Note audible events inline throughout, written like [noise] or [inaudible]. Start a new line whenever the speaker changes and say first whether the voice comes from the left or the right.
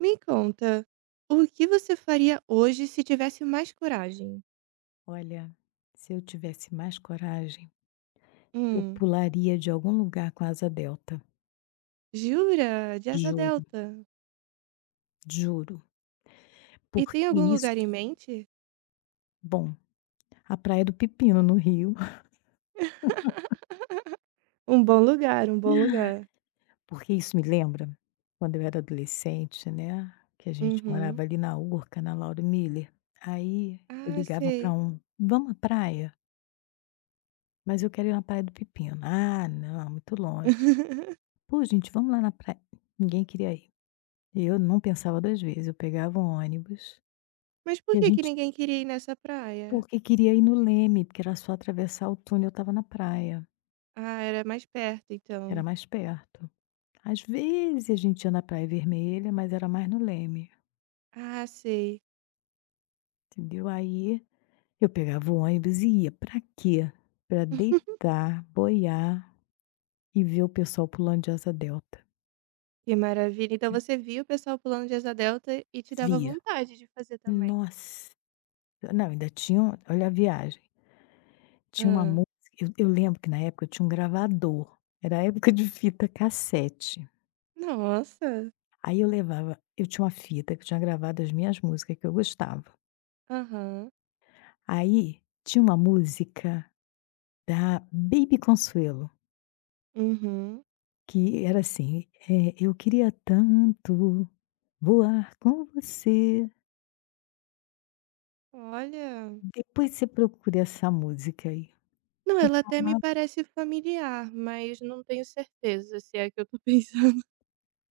right: Me conta, o que você faria hoje se tivesse mais coragem?
left: Olha, se eu tivesse mais coragem, eu
right: Hum,
left: pularia de algum lugar com asa delta.
right: jura? De asa
left: Juro,
right: delta.
left: juro.
right: E
left: Porque
right: tem algum
left: isso
right: lugar em mente?
left: bom, a Praia do Pepino, no Rio,
right: Um bom lugar, um bom lugar.
left: [laughs] porque isso me lembra quando eu era adolescente, né, que a gente
right: Uhum.
left: morava ali na Urca, na Lauro Miller. Aí eu
right: Ah,
left: ligava para
right: sei.
left: um: "Vamos à praia? Mas eu quero ir na Praia do Pepino". "Ah, não, muito longe".
right: [laughs]
left: "Pô, gente, vamos lá na praia". Ninguém queria ir. Eu não pensava 2 vezes, eu pegava um ônibus.
right: Mas por
left: Que a
right: que que
left: gente
right: ninguém queria ir nessa praia?
left: porque queria ir no Leme, porque era só atravessar o túnel, eu estava na praia,
right: Ah, era mais perto,
left: era
right: então.
left: mais perto. Às vezes a gente ia na Praia Vermelha, mas era mais no Leme,
right: Ah, sei.
left: entendeu? Aí eu pegava o ônibus e ia. Pra quê? Pra
right: [laughs]
left: deitar, boiar e ver o pessoal pulando de asa delta.
right: Que maravilha. Então você via o pessoal pulando de asa delta e te dava
left: Via.
right: vontade de fazer também.
left: Nossa! Não, ainda tinha um olha a viagem, tinha uma
right: Ah,
left: música. Eu lembro que na época eu tinha um gravador, era a época de fita cassete.
right: nossa.
left: Aí eu levava eu tinha uma fita que eu tinha gravado as minhas músicas que eu gostava.
right: Aham.
left: Aí tinha uma música da Baby Consuelo,
right: Uhum.
left: que era assim, eu queria tanto voar com você.
right: Olha.
left: Depois você procura essa música aí,
right: Não,
left: que
right: ela
left: fa
right: até me parece familiar, mas não tenho certeza se é a que eu tô pensando. [laughs]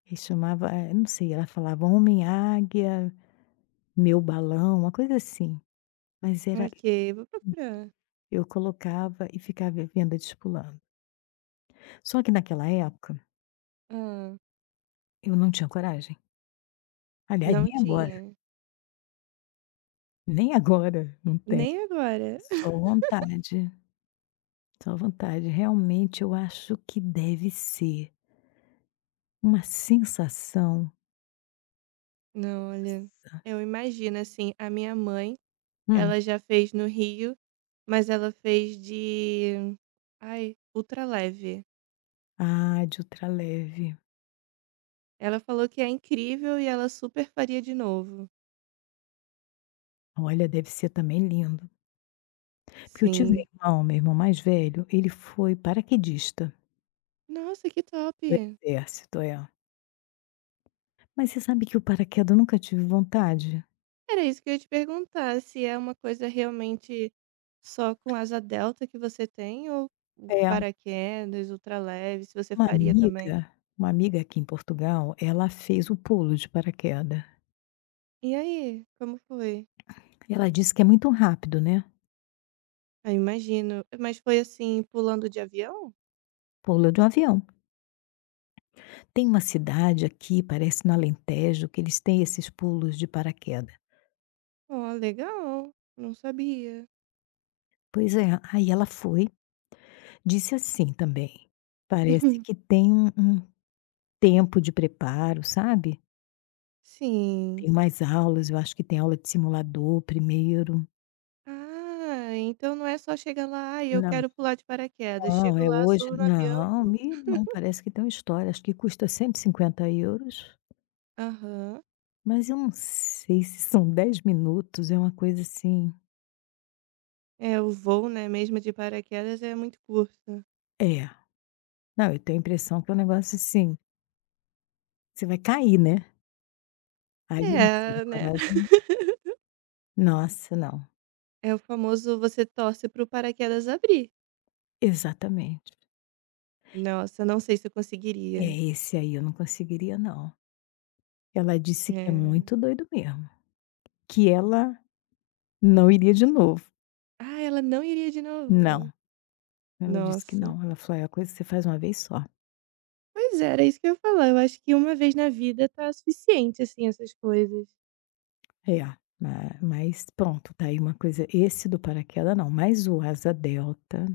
left: que chamava, não sei, ela falava homem águia, meu balão, uma coisa assim, mas era
right: Ok, vou procurar.
left: eu colocava e ficava vendo eles pulando. Só que naquela época
right: Ah,
left: eu não tinha coragem, aliás
right: não
left: nem agora.
right: tinha.
left: Nem agora, não tem.
right: Nem agora.
left: Só
right: [laughs]
left: vontade, só vontade. Realmente eu acho que deve ser uma sensação,
right: Não, olha,
left: nossa,
right: eu imagino, assim, a minha mãe,
left: hum,
right: ela já fez no Rio, mas ela fez de ai, ultra leve.
left: ah, de ultraleve.
right: Ela falou que é incrível e ela super faria de novo.
left: Olha, deve ser também lindo. Porque eu tive um
right: Sim.
left: irmão, meu irmão mais velho, ele foi paraquedista
right: Nossa, que top.
left: do exército, é. Mas você sabe que o paraquedas eu nunca tive vontade?
right: Era isso que eu ia te perguntar, se é uma coisa realmente só com asa delta que você tem ou o
left: É,
right: paraquedas, ultraleve, se você
left: uma
right: faria também.
left: amiga uma amiga aqui em Portugal, ela fez o pulo de paraquedas.
right: E aí, como foi?
left: Ela disse que é muito rápido, né,
right: Ah, imagino. Mas foi assim, pulando de avião?
left: pula de um avião. Tem uma cidade aqui, parece no Alentejo, que eles têm esses pulos de paraquedas.
right: Ó, legal. Não sabia.
left: Pois é, aí ela foi, disse assim também: "Parece que
right: [laughs]
left: tem um tempo de preparo, sabe.
right: Sim.
left: Tem mais aulas, eu acho que tem aula de simulador primeiro".
right: Ah, então não é só chegar lá, ai, eu
left: Não,
right: quero pular de paraquedas.
left: não,
right: Chego
left: é
right: lá,
left: hoje
right: subo no avião e
left: não,
right: vou.
left: me não, parece que tem uma história, acho que custa €150,
right: Aham.
left: mas eu não sei se são 10 minutos, é uma coisa assim
right: É, o voo, né, mesmo de paraquedas é muito curto.
left: é. Não, eu tenho a impressão que é um negócio assim, você vai cair, né. Aí eu não tive
right: É, né?
left: coragem. Nossa, não.
right: É o famoso você torce para o paraquedas abrir.
left: Exatamente.
right: Nossa, não sei se eu
left: É,
right: conseguiria.
left: esse aí eu não conseguiria não. Ela disse que é
right: Eh,
left: muito doido mesmo, que ela não iria de novo.
right: "Ah, ela não iria de
left: Não,
right: novo".
left: ela disse que
right: Nossa.
left: não, ela falou: "É a coisa que você faz uma vez só".
right: Pois é, era isso que eu ia falar, eu acho que uma vez na vida tá suficiente, assim, essas coisas.
left: É, ma mas pronto, tá aí uma coisa esse do paraquedas não, mas o asa delta,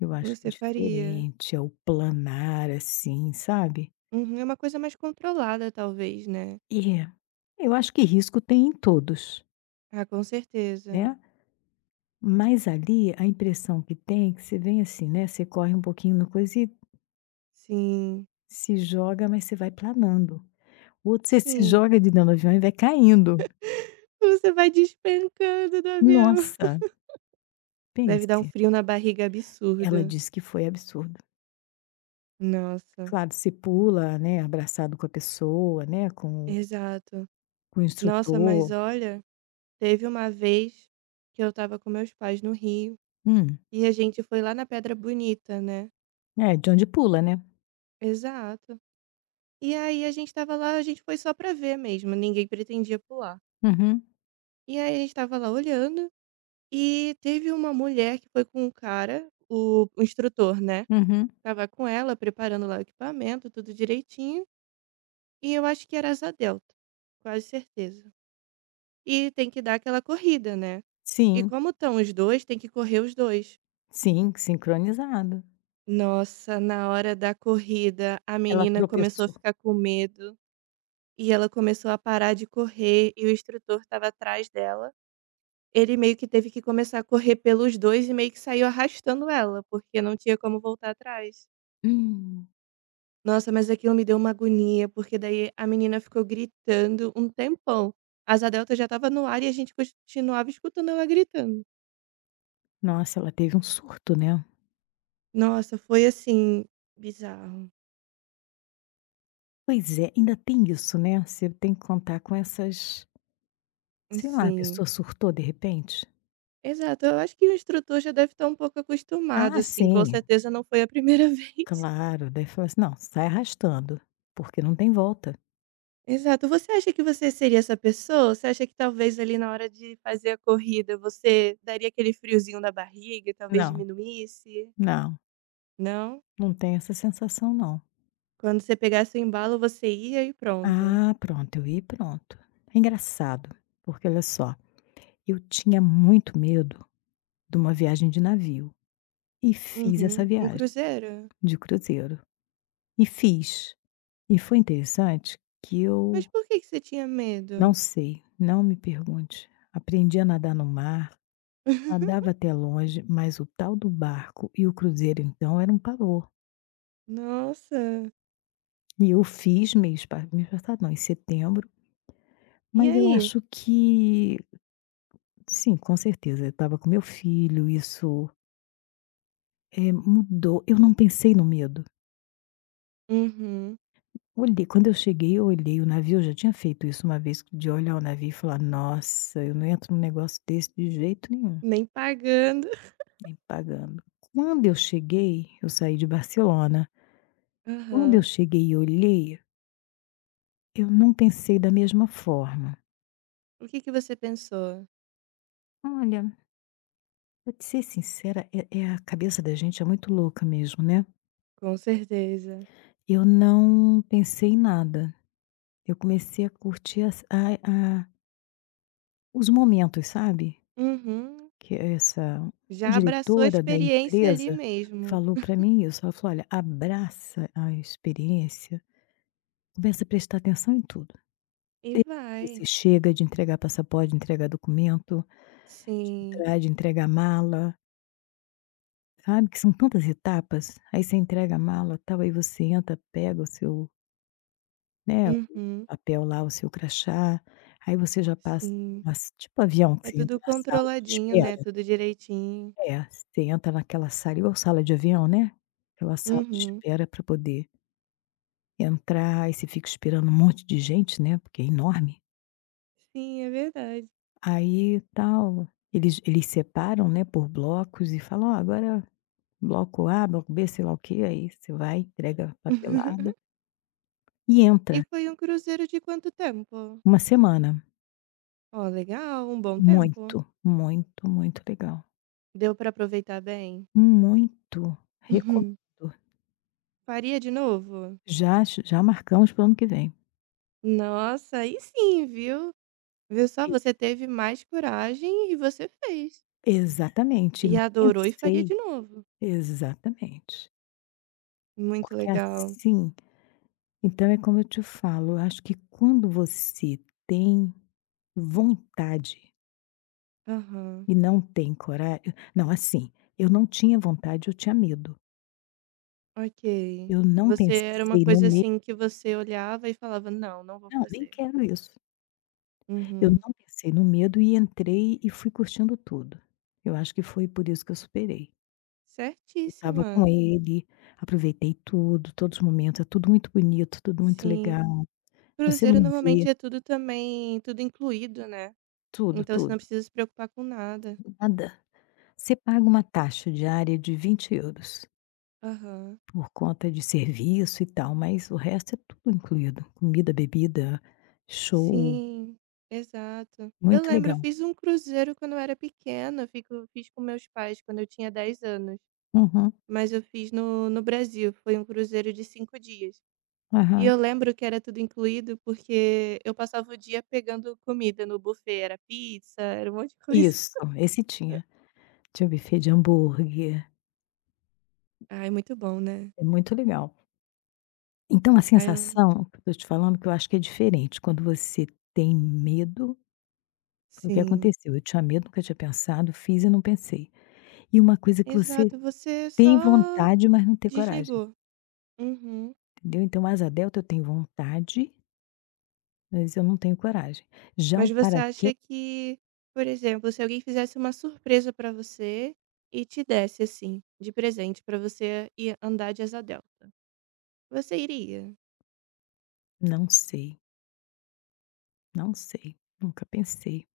left: eu acho que é
right: Você faria.
left: diferente, é o planar, assim, sabe.
right: Uhum, é uma coisa mais controlada talvez, né.
left: E, eu acho que risco tem em todos,
right: Ah, com certeza.
left: né. Mas ali, a impressão que tem, é que você vem assim, né, você corre um pouquinho na coisa e
right: Sim,
left: se joga, mas você vai planando. O outro você se
right: sim.
left: joga de dentro do avião e vai caindo.
right: Você vai despencando do avião. [laughs]
left: Nossa,
right: Deve dar um
left: pense,
right: frio na barriga
left: ela
right: absurdo.
left: disse que foi absurdo.
right: Nossa,
left: Claro, você pula, né, abraçado com a pessoa, né,
right: exato.
left: com o
right: Nossa, mas
left: instrutor.
right: olha. Teve uma vez que eu estava com meus pais no Rio
left: Hum.
right: e a gente foi lá na Pedra Bonita, né.
left: É, de onde pula, né.
right: Exato. E aí a gente estava lá, a gente foi só pra ver mesmo, ninguém pretendia pular.
left: Uhum,
right: E aí a gente estava lá olhando e teve uma mulher que foi com um cara, o instrutor, né,
left: uhum.
right: estava com ela preparando lá o equipamento, tudo direitinho, e eu acho que era asa delta, quase certeza. E tem que dar aquela corrida, né. E
left: Sim,
right: como estão os 2, tem que correr os 2.
left: sim, sincronizado.
right: Nossa, na hora da corrida, a
left: Ela
right: menina começou a
left: tropeçou.
right: ficar com medo e ela começou a parar de correr e o instrutor estava atrás dela. Ele meio que teve que começar a correr pelos 2 e meio que saiu arrastando ela, porque não tinha como voltar atrás.
left: Hum.
right: Nossa, mas aquilo me deu uma agonia, porque daí a menina ficou gritando um tempão. A asa delta já estava no ar e a gente continuava escutando ela gritando.
left: Nossa, ela teve um surto, né.
right: Nossa, foi assim, bizarro.
left: Pois é, ainda tem isso, né, você tem que contar com essas sei lá, a
right: Assim.
left: pessoa surtou de repente.
right: Exato, eu acho que o instrutor já deve estar um pouco acostumado,
left: Ah,
right: assim, com
left: sim,
right: certeza não foi a primeira [laughs] vez.
left: claro, daí fala assim: "Não, sai arrastando, porque não tem volta".
right: Exato. Você acha que você seria essa pessoa? Você acha que talvez ali na hora de fazer a corrida você daria aquele friozinho na barriga e talvez
left: Não,
right: diminuísse?
left: não,
right: Não?
left: não tem essa sensação não.
right: Quando você pegasse o embalo você ia e pronto.
left: Ah, pronto, eu ia e pronto. É engraçado, porque olha só, eu tinha muito medo de uma viagem de navio e fiz essa
right: Uhum. Um
left: viagem
right: cruzeiro?
left: de cruzeiro. E fiz. E foi interessante que eu
right: Mas por que que você tinha medo?
left: não sei, não me pergunte. Aprendi a nadar no mar,
right: [laughs]
left: nadava até longe, mas o tal do barco e o cruzeiro, então, era um pavor.
right: Nossa,
left: E eu fiz mês passado não, em setembro,
right: e
left: mas eu
right: aí?
left: acho que sim, com certeza, eu estava com meu filho, isso, mudou. Eu não pensei no medo.
right: Uhum.
left: Olhei quando eu cheguei, eu olhei o navio, eu já tinha feito isso uma vez, de olhar o navio e falar: "Nossa, eu não entro num negócio desse de jeito nenhum".
right: Nem pagando. [laughs]
left: Nem pagando. Quando eu cheguei, eu saí de Barcelona. Quando eu
right: Aham.
left: cheguei e olhei, eu não pensei da mesma forma.
right: O que que você pensou?
left: Olha, pra te ser sincera, é a cabeça da gente é muito louca mesmo, né.
right: Com certeza.
left: Eu não pensei em nada. Eu comecei a curtir as a os momentos, sabe.
right: Uhum.
left: Que essa
right: Já abraçou a
left: diretora da
right: experiência ali
left: empresa
right: mesmo.
left: falou para mim isso, ela falou: "Olha, abraça a experiência, começa a prestar atenção em tudo".
right: E
left: Desde
right: vai.
left: que você chega de entregar passaporte, de entregar documento, de
right: Sim.
left: entrar, de entregar mala, sabe, que são tantas etapas. Aí você entrega a mala, tal, aí você entra, pega o seu, né, o
right: Uhum.
left: papel lá, o seu crachá, aí você já passa
right: Sim.
left: mas tipo avião que
right: É
left: você
right: tudo
left: entra na sala de
right: controladinho,
left: espera.
right: né, tudo direitinho.
left: É, você entra naquela sala igual sala de avião, né, aquela sala de
right: Uhum.
left: espera para poder entrar, aí você fica esperando um monte de gente, né, porque é enorme.
right: Sim, é verdade.
left: Aí tal, eles separam, né, por blocos e falam: "Ó, agora bloco A, bloco B", sei lá o quê, aí você vai, entrega a papelada
right: [laughs]
left: e
right: E
left: entra.
right: foi um cruzeiro de quanto tempo?
left: Uma semana.
right: Ó, legal, um bom tempo.
left: Muito, muito, muito legal.
right: Deu pra aproveitar bem?
left: Muito.
right: [laughs] Uhum.
left: Recomendo.
right: Faria de novo?
left: Já já marcamos para o ano que vem.
right: Nossa, aí sim, viu. Viu só, você
left: Incrível.
right: teve mais coragem e você fez.
left: Exatamente,
right: E
left: não
right: adorou e faria
left: pensei.
right: de novo.
left: Exatamente.
right: Muito
left: Porque
right: legal.
left: assim então é como eu te falo, eu acho que quando você tem vontade
right: Aham,
left: e não tem coragem não, assim, eu não tinha vontade, eu tinha medo.
right: ok.
left: Eu não
right: Você era uma
left: pensei no
right: coisa
left: medo
right: assim que você olhava e falava: "Não, não vou
left: não, nem
right: fazer".
left: quero isso. Eu
right: Uhum.
left: não pensei no medo e entrei e fui curtindo tudo. Eu acho que foi por isso que eu superei. Eu estava com
right: Certíssima.
left: ele, aproveitei tudo, todos os momentos, é tudo muito bonito, tudo muito
right: Sim.
left: legal. Você
right: Cruzeiro
left: não vê
right: normalmente é tudo também tudo incluído, né.
left: tudo,
right: Então você
left: tudo,
right: não precisa se preocupar com nada.
left: nada. Você paga uma taxa diária de €20.
right: Aham.
left: Por conta de serviço e tal, mas o resto é tudo incluído, comida, bebida, show,
right: Sim, exato. Eu
left: muito
right: lembro, eu
left: legal.
right: fiz um cruzeiro quando eu era pequena, eu fico fiz com meus pais quando eu tinha 10 anos,
left: Uhum,
right: mas eu fiz no Brasil, foi um cruzeiro de 5 dias. E
left: aham.
right: eu lembro que era tudo incluído, porque eu passava o dia pegando comida no buffet, era pizza, era um monte de coisa.
left: Isso,
right: [laughs]
left: esse tinha. Tinha buffet de hambúrguer,
right: Ai, muito bom, né?
left: é muito legal. Então a
right: Ai, eu-
left: sensação que eu tô te falando que eu acho que é diferente, quando você tem medo, foi o que
right: sim.
left: aconteceu, eu tinha medo, nunca tinha pensado, fiz e não pensei. E uma coisa que você
right: Exato, você
left: tem
right: só
left: vontade, mas não tem coragem,
right: desligou. Uhum.
left: entendeu. Então asa delta eu tenho vontade, mas eu não tenho coragem. Já
right: Mas
left: o
right: você
left: paraquedas
right: acha que, por exemplo, se alguém fizesse uma surpresa pra você e te desse assim, de presente pra você ir andar de asa delta, você iria?
left: não sei, não sei, nunca pensei.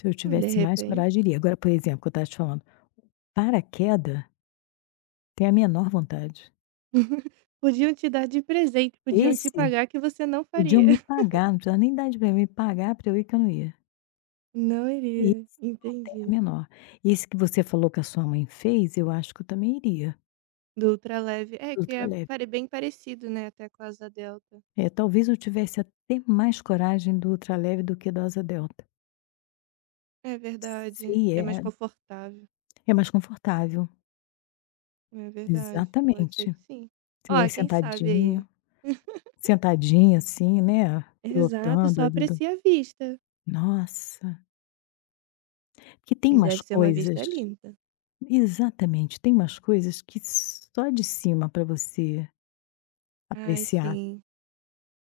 left: Se eu
right: De
left: tivesse mais
right: repente.
left: coragem, iria. Agora, por exemplo, que eu estava te falando, paraqueda, tenho a menor vontade.
right: [laughs] Podiam te dar de presente, podiam te
left: Esse,
right: pagar que você não
left: podiam
right: faria.
left: me pagar, não precisava nem dar de presente, me pagar para eu ir que eu não ia.
right: Não
left: Esse
right: iria,
left: tem a
right: entendi.
left: menor. Esse que você falou que a sua mãe fez, eu acho que eu também iria,
right: Do ultraleve. É,
left: do
right: que é
left: ultraleve.
right: pare bem parecido, né, até com a asa delta.
left: É, talvez eu tivesse até mais coragem do ultraleve do que do asa delta.
right: É verdade,
left: Sei,
right: é mais
left: é
right: confortável.
left: é mais confortável.
right: É verdade, pode ser
left: Exatamente.
right: que sim.
left: Você
right: Ó,
left: vai
right: quem sabe
left: sentadinho.
right: aí. [laughs]
left: Sentadinha assim, né,
right: Exato,
left: pilotando
right: só
left: ali do
right: aprecia a vista.
left: nossa, que tem
right: E deve
left: umas
right: ser uma vista
left: coisas
right: linda.
left: exatamente, tem umas coisas que só de cima para você
right: Ai,
left: apreciar.
right: sim.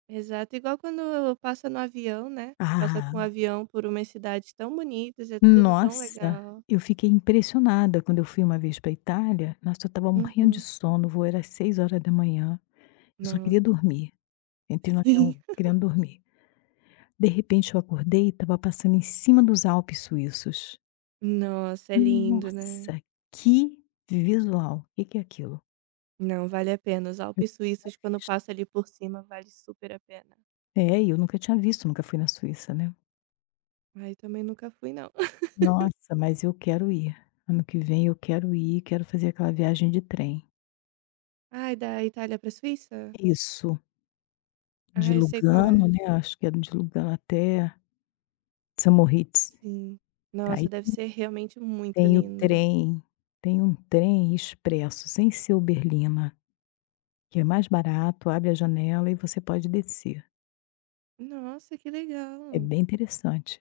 right: Exato, igual quando passa no avião, né? Passa com o
left: Ah,
right: avião por umas cidades tão bonitas, é tudo tão
left: nossa,
right: legal.
left: eu fiquei impressionada quando eu fui uma vez para Itália, nossa, eu estava morrendo de
right: Uhum.
left: sono, o voo era 6 horas da manhã. Eu só queria
right: Nossa,
left: dormir, entrei no
right: [laughs] sim.
left: avião querendo dormir. De repente eu acordei e estava passando em cima dos Alpes suíços.
right: Nossa, é lindo, né?
left: Nossa, que visual! O que que é aquilo?
right: Não, vale a pena. Os Alpes
left: Já
right: suíços, quando
left: visto?
right: passa ali por cima, vale super a pena.
left: É, e eu nunca tinha visto, nunca fui na Suíça, né.
right: Ai, também nunca fui, não. [laughs]
left: Nossa, mas eu quero ir. Ano que vem eu quero ir, quero fazer aquela viagem de trem.
right: Ai, da Itália pra Suíça?
left: Isso,
right: Ah,
left: de
right: eu sei qual
left: Lugano,
right: é.
left: né, acho que é de Lugano até Samoritz.
right: Sim. Nossa,
left: Aí
right: deve ser realmente muito
left: tem o
right: lindo.
left: trem tem um trem expresso, sem ser Uberlina, que é mais barato, abre a janela e você pode descer.
right: Nossa, que
left: É
right: legal.
left: bem interessante.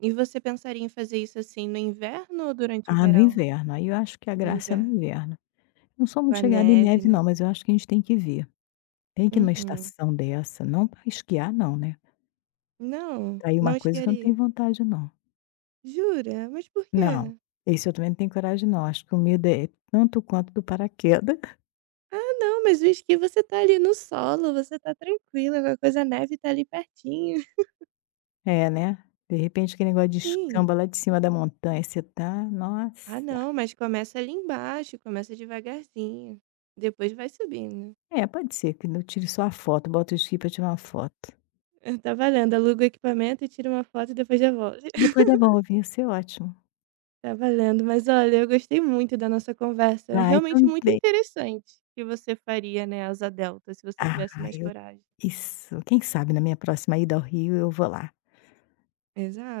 right: E você pensaria em fazer isso assim no inverno ou durante o
left: Ah, no
right: verão?
left: inverno, aí eu acho que a
right: No
left: graça é no
right: inverno.
left: inverno. Não sou
right: Com
left: muito
right: a
left: chegada em
right: neve,
left: neve
right: né?
left: não, mas eu acho que a gente tem que ver. Tem que ir numa
right: Uhum.
left: estação dessa, não para esquiar não, né.
right: Não,
left: Tá aí uma
right: não
left: coisa que eu não
right: esquiaria.
left: tenho vontade não.
right: Jura? Mas por
left: Não,
right: quê?
left: esse eu também não tenho coragem não, acho que o medo é tanto quanto do paraquedas. [laughs]
right: Ah, não, mas o esqui você tá ali no solo, você tá tranquila, qualquer coisa a neve tá ali pertinho.
left: É, né. De repente aquele negócio de
right: Sim.
left: escamba lá de cima da montanha, você tá nossa.
right: Ah não, mas começa ali embaixo, começa devagarzinho, depois vai subindo.
left: É, pode ser que eu tire só a foto, bota o esqui pra tirar uma foto.
right: [laughs] Tá valendo, aluga o equipamento e tira uma foto e depois já volta.
left: Depois
right: [laughs]
left: devolve, ia ser ótimo.
right: Tá valendo, mas olha, eu gostei muito da nossa conversa, é
left: Ai,
right: realmente muito
left: também.
right: interessante o que você faria, né, asa delta se você
left: Ah,
right: tivesse mais
left: eu
right: coragem.
left: isso. Quem sabe na minha próxima ida ao Rio eu vou lá,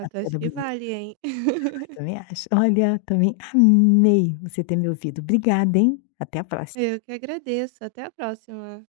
left: na
right: acho
left: Pedra
right: que
left: Bonita.
right: vale, hein. [laughs]
left: Também acho. Olha, também amei você ter me ouvido. Obrigada, hein. Até a próxima.
right: Eu que agradeço, até a próxima.